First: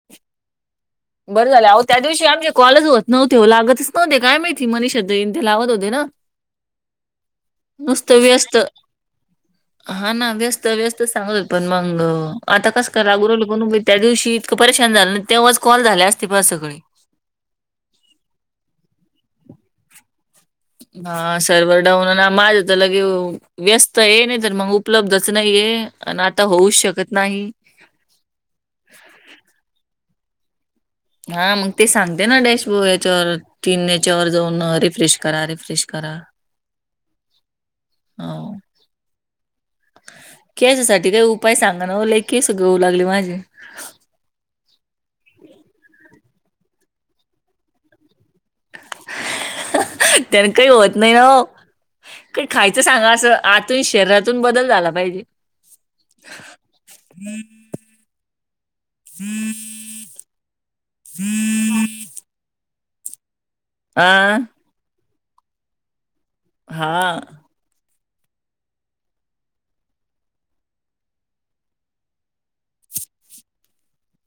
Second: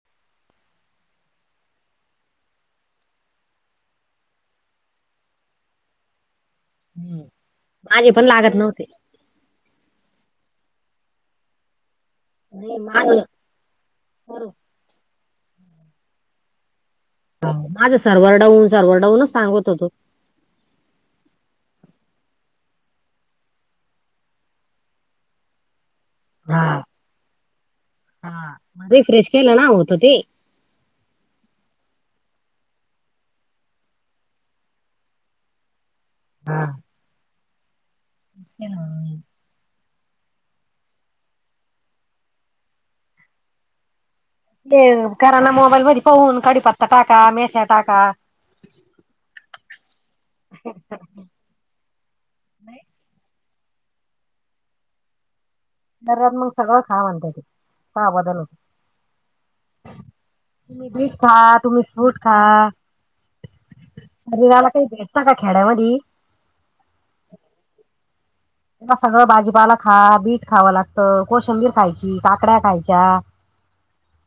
[inaudible] बरं झालं अहो त्या दिवशी आमचे कॉल च होत नव्हते ओ लागतच नव्हते काय माहिती? मनीषा ताई तेन लावत होत्या ना? हम्म. [inaudible] नुसत माझे पण लागत व्यस्त नव्हते हा ना व्यस्त व्यस्त सांगत होत न मंग आता नाही कसं माझ कराव [unintelligible] त्या दिवशी इतकं परेशान झालं ना तेव्हाच कॉल झाले असते प सगळे. ह माझं सर्वर डाऊन, सर्वर डाऊनच सांगत होत. हा सर्वर डाऊन ना माझे तर लगेव व्यस्त आहे नाही तर मग उपलब्धच नाहीये आणि आता होऊच शकत नाही. हा, रीफ्रेश केल ना होत ते. हा मग ते सांगते ना डॅशबो याच्यावर तीन हे च्यावर जाऊन रिफ्रेश करा, रिफ्रेश करा. हा, हा. हो. हे ह. केसासाठी काही उपाय सांगा ना व लई केस गळू लागली मा ते कराना मोबाईल मधी पाहून कडीपत्ता टाका, मेथ्या टाका. [inaudible] त्यांन काही होत नाही नाही ओ. काही खायचं सांगा असं आतून शरीरातून बदल झाला पाहिजे. शरीरात मग सगळं खा म्हनत ते हा बदल [inaudible] [inaudible] तुम्ही बीट खा तुम्ही फ्रुट खा [inaudible] आ शरीराला काही भेटत का खेड्यामध्ये? हा. तू सगळं भाजीपाला खा. बीट खावं लागतं, कोशंबीर खायची, काकड्या खायच्या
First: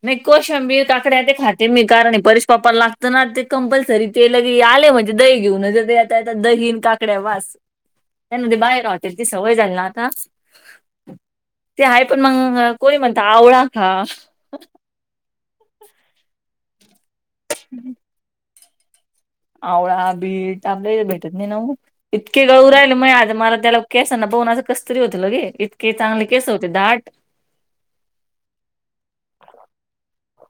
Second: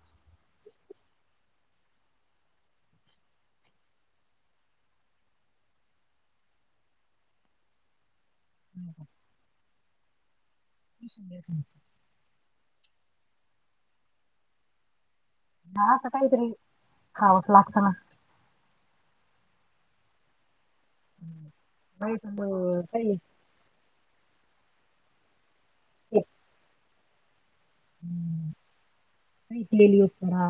नाही कोशंबिर, मी काकड्या ते खाते, मी कारण परेश पप्पाला लागत ना ते कंपल्सरी ते लगे आले होते दही घेऊन [unintelligible] येता येता दहीन, काकड्या वास तेंना ते बाहेर हॉटेल ची सवय झाले ना आता. [inaudible] [inaudible] ते आहे, पण मग कोणी म्हणत आवळा खा? असं काहीतरी खावच लागतं ना. आवळा, बीट आपल्या इथ भेटत नाही ना ओ, नाही तर इतके गळू मग राहिले माय काही आज मला त्याला केसांना पाहून असं कसतरी होत, लगे इतके चांगले केस होते दाट ती डेली युज करा.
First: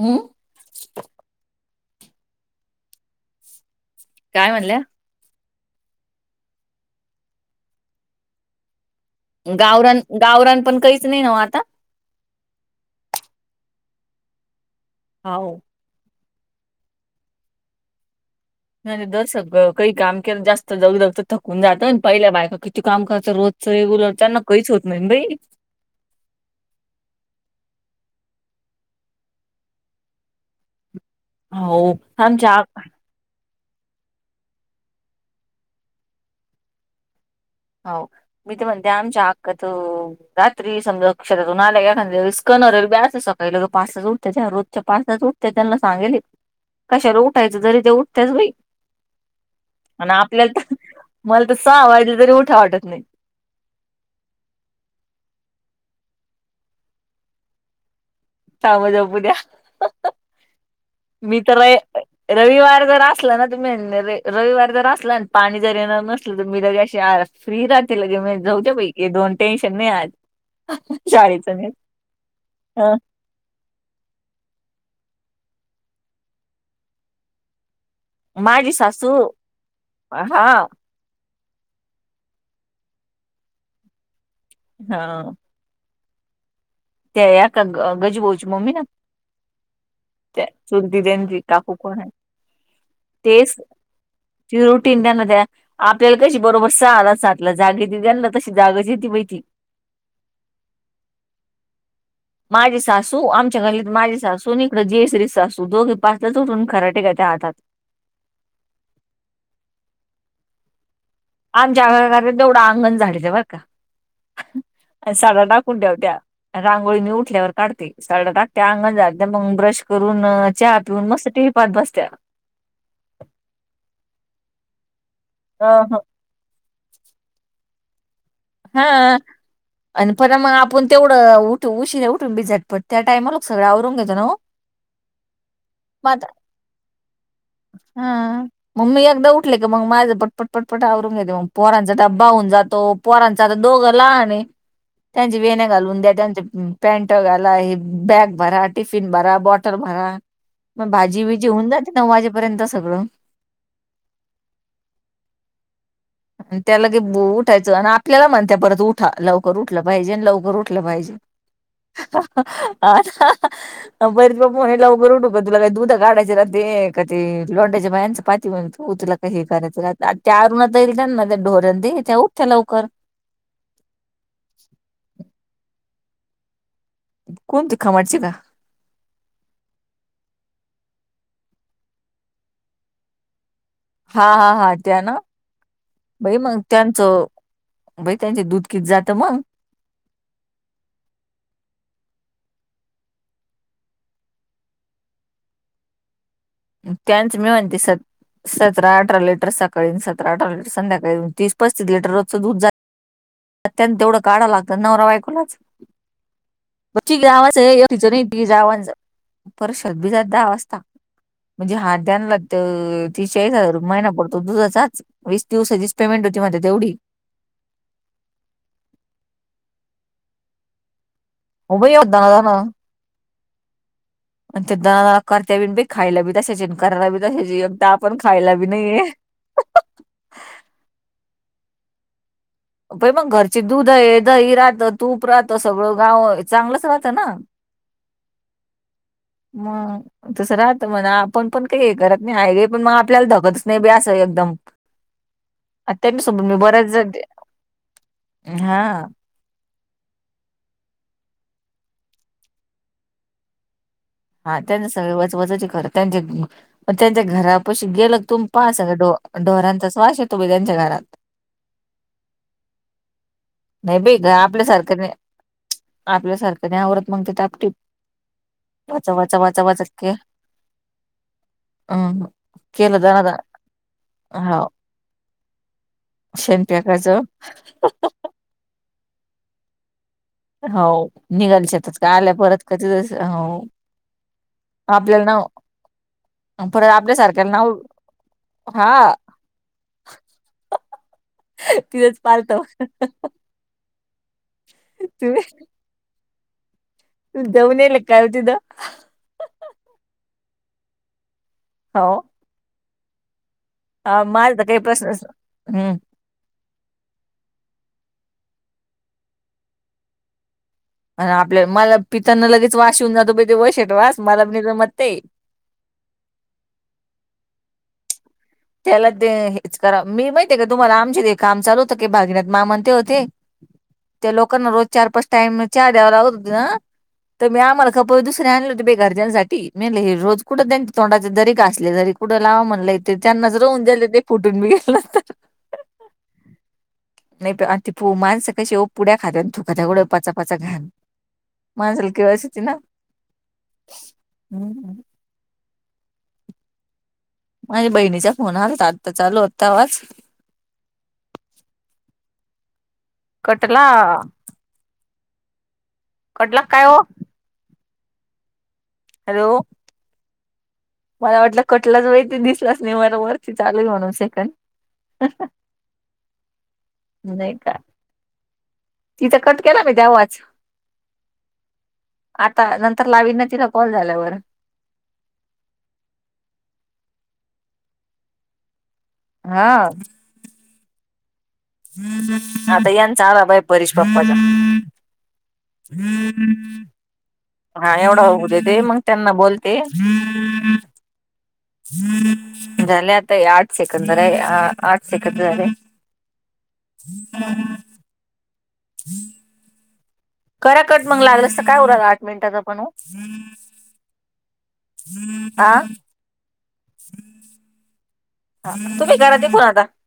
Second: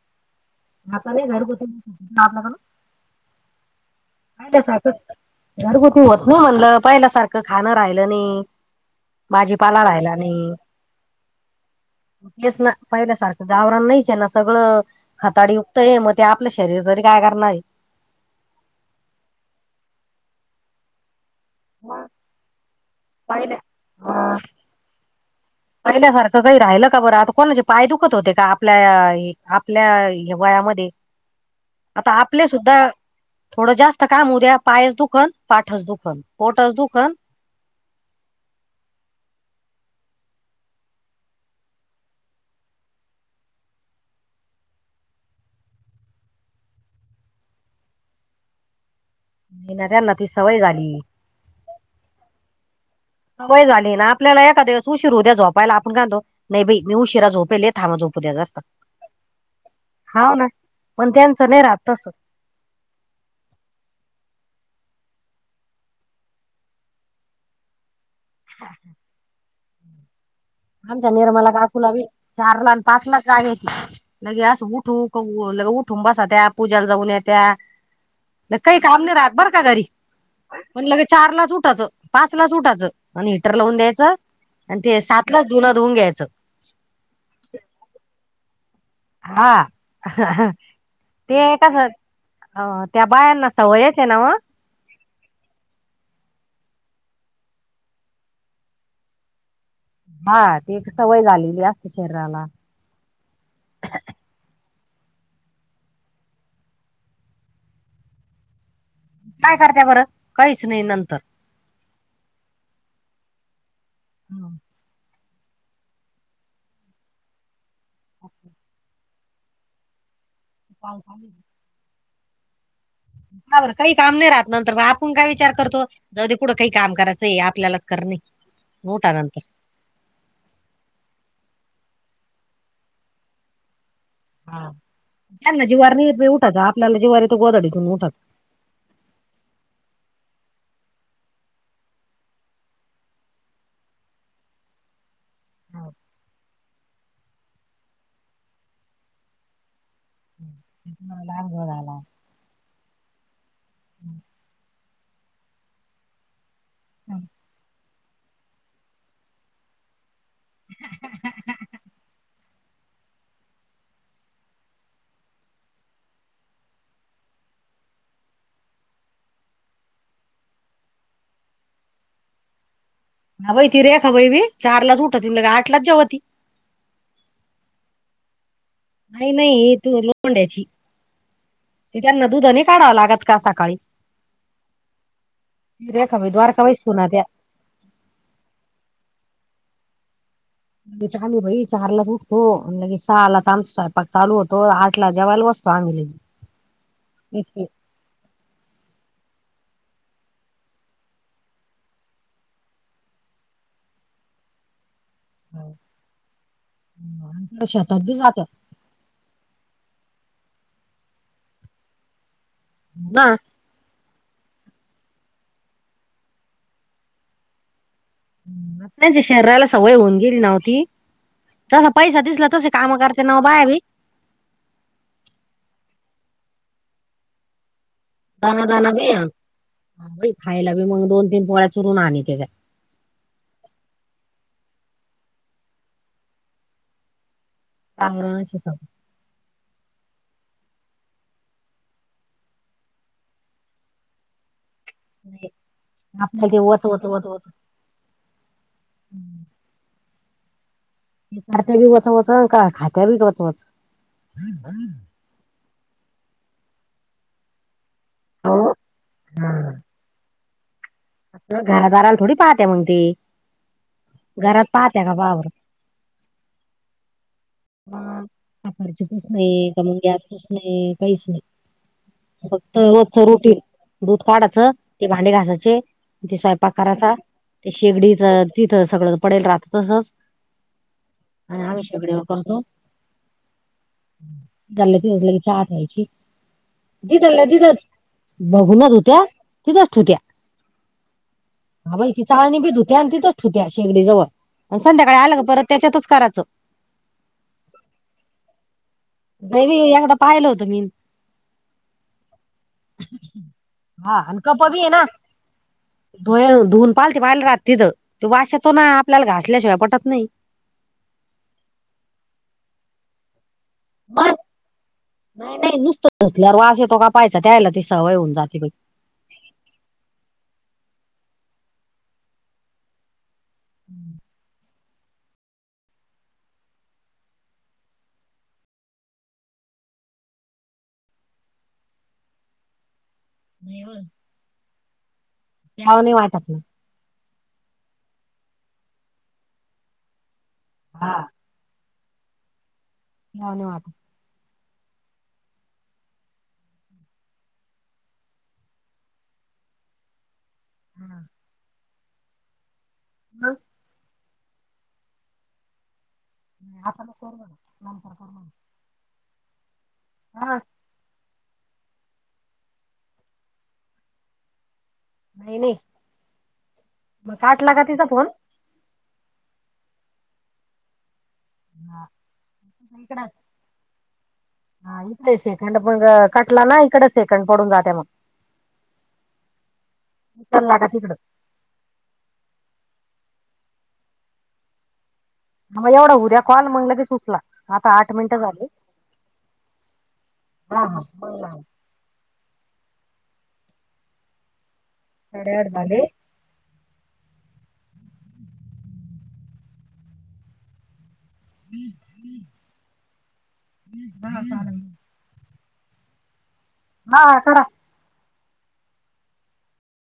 हम्. आता नाही घर कुठ जाताना? काय म्हणल्या गारगोटी वरन आणलं, पाहिल्या सारखं खान नाही राहिलं. भाजीपाला गावरान राहिला नाही गावरान पण कहीच नाही ना ओ आता तेच ना पहिल्यासारखं गावरान नाहीच आहे ना, सगळंच हाव खताडी ए म ते आपल शरीर तरी काय करणार ए नाही तर सगळं काही काम केलं, जास्त दग दगच तर थकून जातं, मग पहिल्या बायका कित ती काम करतात. पहिल्या रोजच ए अं, त्यांना कहीच होत नाई बाई पहिल्यासारखं काही राहिल का बरं? आता कोणाचे पाय दुखत होते का? आपल्या ए आपल्या ह्या वयामधे ते हाव आता आपले आमच्या आ सुद्धा थोडं जास्त काम होउद्या पायस दुखन, पाठच दुखन पोटच दुखन हाव मी तर म्हणते, आमच्या आकात रात्री समजा शेतातून आल्या एखादया वेळेस कणहू राहिल्या बा, असच सकाळी लवकर पाचलाच उठत्या त्या, रोजच्या पाचलाच उठत्याता ते त्यांना सांगेले कशाला उठायच? जरी त्या उठतेच बाई नाही ना आणि त्यांना ती सवय आपल्याला तर झाली मला तर सहा वाजले, तरी उठाव वाटत नाही. सवय झाली ना, आपल्याला एका दिवस उशीर होउद्या झोपायला, आपण काय म्हणतो नाही बाई मी उशिरा झोपेले थांबा झोप झोपू द्या जर का, थांबा झोपू द्या. हाव ना पण मी त्याच तर नाही राहत र- तस रविवार जर असला ना, तर मी रविवार जर असला अन् पाणी जर येणार नसलं, तर मी अशी आळास फ्री राहते, लगे म्या जाऊद्या बाई हे दोन टेन्शन नाही आज आमच्या निरमला शाळेचं नाही काकूला बी चारला आणि हं. पाचलाच जाग येती, लगे अस उठू क ल उठून बसत्या्, पूजेला जाऊन येत्या. न माझी काई काम सासू नाही राहत बरं का घरी? हा हा पण लगे चारलाच उठाच पाच लाच उठाचं आणि हिटर लावून द्यायचं आणि ते सातलाच धुण धुऊन घ्यायचं. त्या एका गजू भाऊ ची मम्मी ना? हा त्या [unintelligible] चुलती त्यांची ते काकू कस अ कोण आहे त्या बायांना सवयच आहे ना ओ ते रुटीन त्यांना द्या. आपल्याला कशी बरोबर सहाला, सातला जाग येती त्याना तशी जागच येते, बाई ती हा ती एक सवय झालेली असते शरीराला माझी सासू आमच्या गल्लीत माझी सासू नी इकडं जयश्री सासू दोघे पहाटेच उठून खराटे घेतात हातात काय कर त्या बरं? काहीच नाही नंतर आमच्या घरातल तेवढं अंगण झाडीते बर का? [inaudible] पण सांगणार कुठ त्या? रांगोळी मी उठल्यावर काढते. सडा टाकते, आंगण झाडते, मग ब्रश करून च्या का पीवून मस्त टीवी पाहत बसत्या हा बर काही काम नाही राहत, नंतर म आपण काय विचार करतो अ जाऊ दे कुढं काही काम करायचंय आपल्यालाच करणे. उठा हा. नंतर आणि परण मग आपण तेवढं उठ उशिरे उठून बिझटपड त्या टाइमला ल सगळं आवरून घेतो ना. हा त्यांना जीवार मग आता नाही उठायच आपल्याला जिवारी येतो गोदाडी घेन उठाच. हा मग मी एकदा उठले की मग माझं पटपट पटपट आवरूनंग घेते मग पोरांचा ड्बाहून जातो. पोरांच आता, दोघं लहान ए त्यांची वेण्या हा घालून देत्याल त्यांनी पॅन्ट घाला हे बॅग भरा, टिफिन भरा, बॉटल भरा मग भाजी बिजी होऊन जाते, नऊ वाजेपर्यंत सगळं त्या लगे उठायचं आन आपल्याला म्हणतिया परत उठा लव लवकर उठलं पाहिजे आण लवकर उठलं पाहिजे, आ बरीच बाप् म्हला उरठक तुला काही दुधा काढाय ते का ते लोंडयच्या बायांचं पाती म्हण तुला. हे करायच त्यावरुणात येईल त्या ना ढोरण ते उठ्या लवकर. ह बाई ती रेखा बई बी चारलाच उठत त आठलाच जे ती. कोण चुखा मच का. नाही नाही तू लों द्याची ते त्यांना दुधानी काढावं लागत का सकाळी. हा हा हा त्या ना ती रेखा बाई भाई मग द्वारका बाई सुना त्या त्यांचं. बई त्यांचे दूध कच जातं मग. म्ह आम्ही भाई चारला उठतोगे सहाला तर आमचाक चालू होतो आठ ला जेवायला बसतो आम्ही लगे. त्यांच मी म्हणते स. सतरा अठरा लिटर सकाळी सरा अठरा लिटर संध्याकाळी तीस पस्तीस लिटर रचं दूध. अत्यंत तेवढं काढा लागत न गावाच आमच्या शेतात तिच बी त जात्यात जावच. परशलबीज द वाजता म्हणजे हात द्यानला तर ना तिशळी हजर महिना पड. तो दुधाचाच वीस दिवसाचीच पेमेंट होती मझ तेवढी. आपच्या शहरीराला सवय होऊन गेली नव्हती. हो जसा बाई पैसा दिसला दनादाना तसे काम करते नाव बायावी. आणि त्या दना करत्या बीन ब खायला बी ताचे आणि करायला बीायचे एकदा. आपण खायला दना बी दणा नाहीये बी खायला बी मग दोन तीन पोळ्या चुरून आण त्याच्या. प मग घरचे दूध आहे दही राहत तूप राहतं सगळं गाव चांगलंच राहतं ना. चांगलं शिकव. मग तसं राहत म्हणा आपण पण काही हे करत नाही हायवे पण मग आपल्याला धकतच नाही बी असं एकदम. नाही. त्यांच्यासोबत आपल्याला मी ते वच बऱ्याच वच वच वच हा. ते कात्या बी वत होत का खात्या बीत होत. हा त्यांचे सगळे व वजची कर त्यांचे त्यांच्या घरा पशी गेल तुम अहो पाहा सग डोर्यांचाच वास आहे तुम्ही त्यांच्या घरात. घरादाराला थोडी पाहत मग ते. नाही बे का घरात पाहत्या आपल्यासारख्याने का पहा बरं. आपल्यासारख्याने आववरत मग ते टापटिप. हा कापची कूच नाही का मून के गॅसच नाही काहीच नाही. अं फक्त केलं दणा रोजचा दणा रूटी. दूध काढायच हाव ते भांडे घासाचे ते शेण स्वयंपाक करायचा फेकायचं ते शेगडीच. तिथं सगळं पडेल राात तसंच. हो, आणि निघाल आम्ही शेतात का आल्या परत कधीस हो, झालं तिलं चहा प्यायची परत तिथल्या आपल्यासारख्याला नाव तिथेच. बघूल हा घेतल्या तिथेच ठुत्या. [inaudible] हाई ती चाळणी पालतं बी धुत्या आणि तिथच ुत्या शेगडी जवळ आणि संध्याकाळी तुम्ही आलं ग परत त्याच्यातच करायचं. जाऊन येल का हो तिथं. मीबी एकदा पाहिलं होतं मी. हा ओ. [inaudible] ह माझ तर कप काय बी आहे ना प्रश्न असं हम्म. धुय धुवून पालती पाहिले रात तिद ते वाश येतो ना आपल्याला घासल्याशिवाय पटत नाही. आणि आपल्या मला पिताना लगेच वाश येऊन जातो बय ते वशाट वास मला बि नाय जमत ते. नाय नाय नुसतं खोकल्यावर वास येतो का पाहायचा त्यायला ती सवय होऊन जाते बाई. त्याला ते हेच करा मी माहिती आहे का तुम्हाला आमचे ते काम चाल होतं की भागीनाथ मा म्हणते होते. त्या लोकांना रोज चार पाच टाइम चार द्यावा लावत होती ना. तर मी आम्हाला कप दुसरे आणल होते बे घरच्यांसाठी म्हले हे रोज कुठं त्यांच्या तोंडाचे जरी घासले तरी. पुढं लावा म्हणलंय तेे त्यांनाच नाही राहून हो जाले ते फुटून मी घेलं. प्याव नाही वाटत ना नाय त आणि ती पू माणसं कशी ओ पुड्या खात्या आणि थुकत्या कुठ पचापचा घाण हा. माणसाला कीळस येती ना. नाय ना आत हम्म हं माया बहिणीचा फोन आलता आता चालू होता तवाच हा. मग कटला कटला नाय काय हो आता नको करू म्हणावं नंतर कर म्हणावं हॅलो, हा. मला वाटलं कटलंच बाई ते दिसलास नाही मला वरती चालूय म्हणून सेकंड नाही नाही म काटला का तिचा फोन तिचा कट केला मी तेवाच हा, आता नंतर इकडं लावीन ना तिला कॉल झाल्यावर हा इकडे शेकंड पण कटला ना इकडेच शेकंड पडून जात्या मग हा. उचला का तिकडं आता यांचा आला बाई परीच्या पप्पाचा म एवढा होऊद्या कॉल मंग लगेच उचला हा आता आठ एवढा मिनटं होऊ झाले देते मग त्यांना बोलते हा हा मंग लाव झाले आता हे आट सेकंद राय हा आट सेकंद रायले. साडेआठ झाले [unintelligible] [unintelligible] करा कट मंग लागलास त काय होऊ रायला आठ मिनिटाचा पण ओ. हा चालेल. आ हा करा. हा तुम्ही करा तिकून आता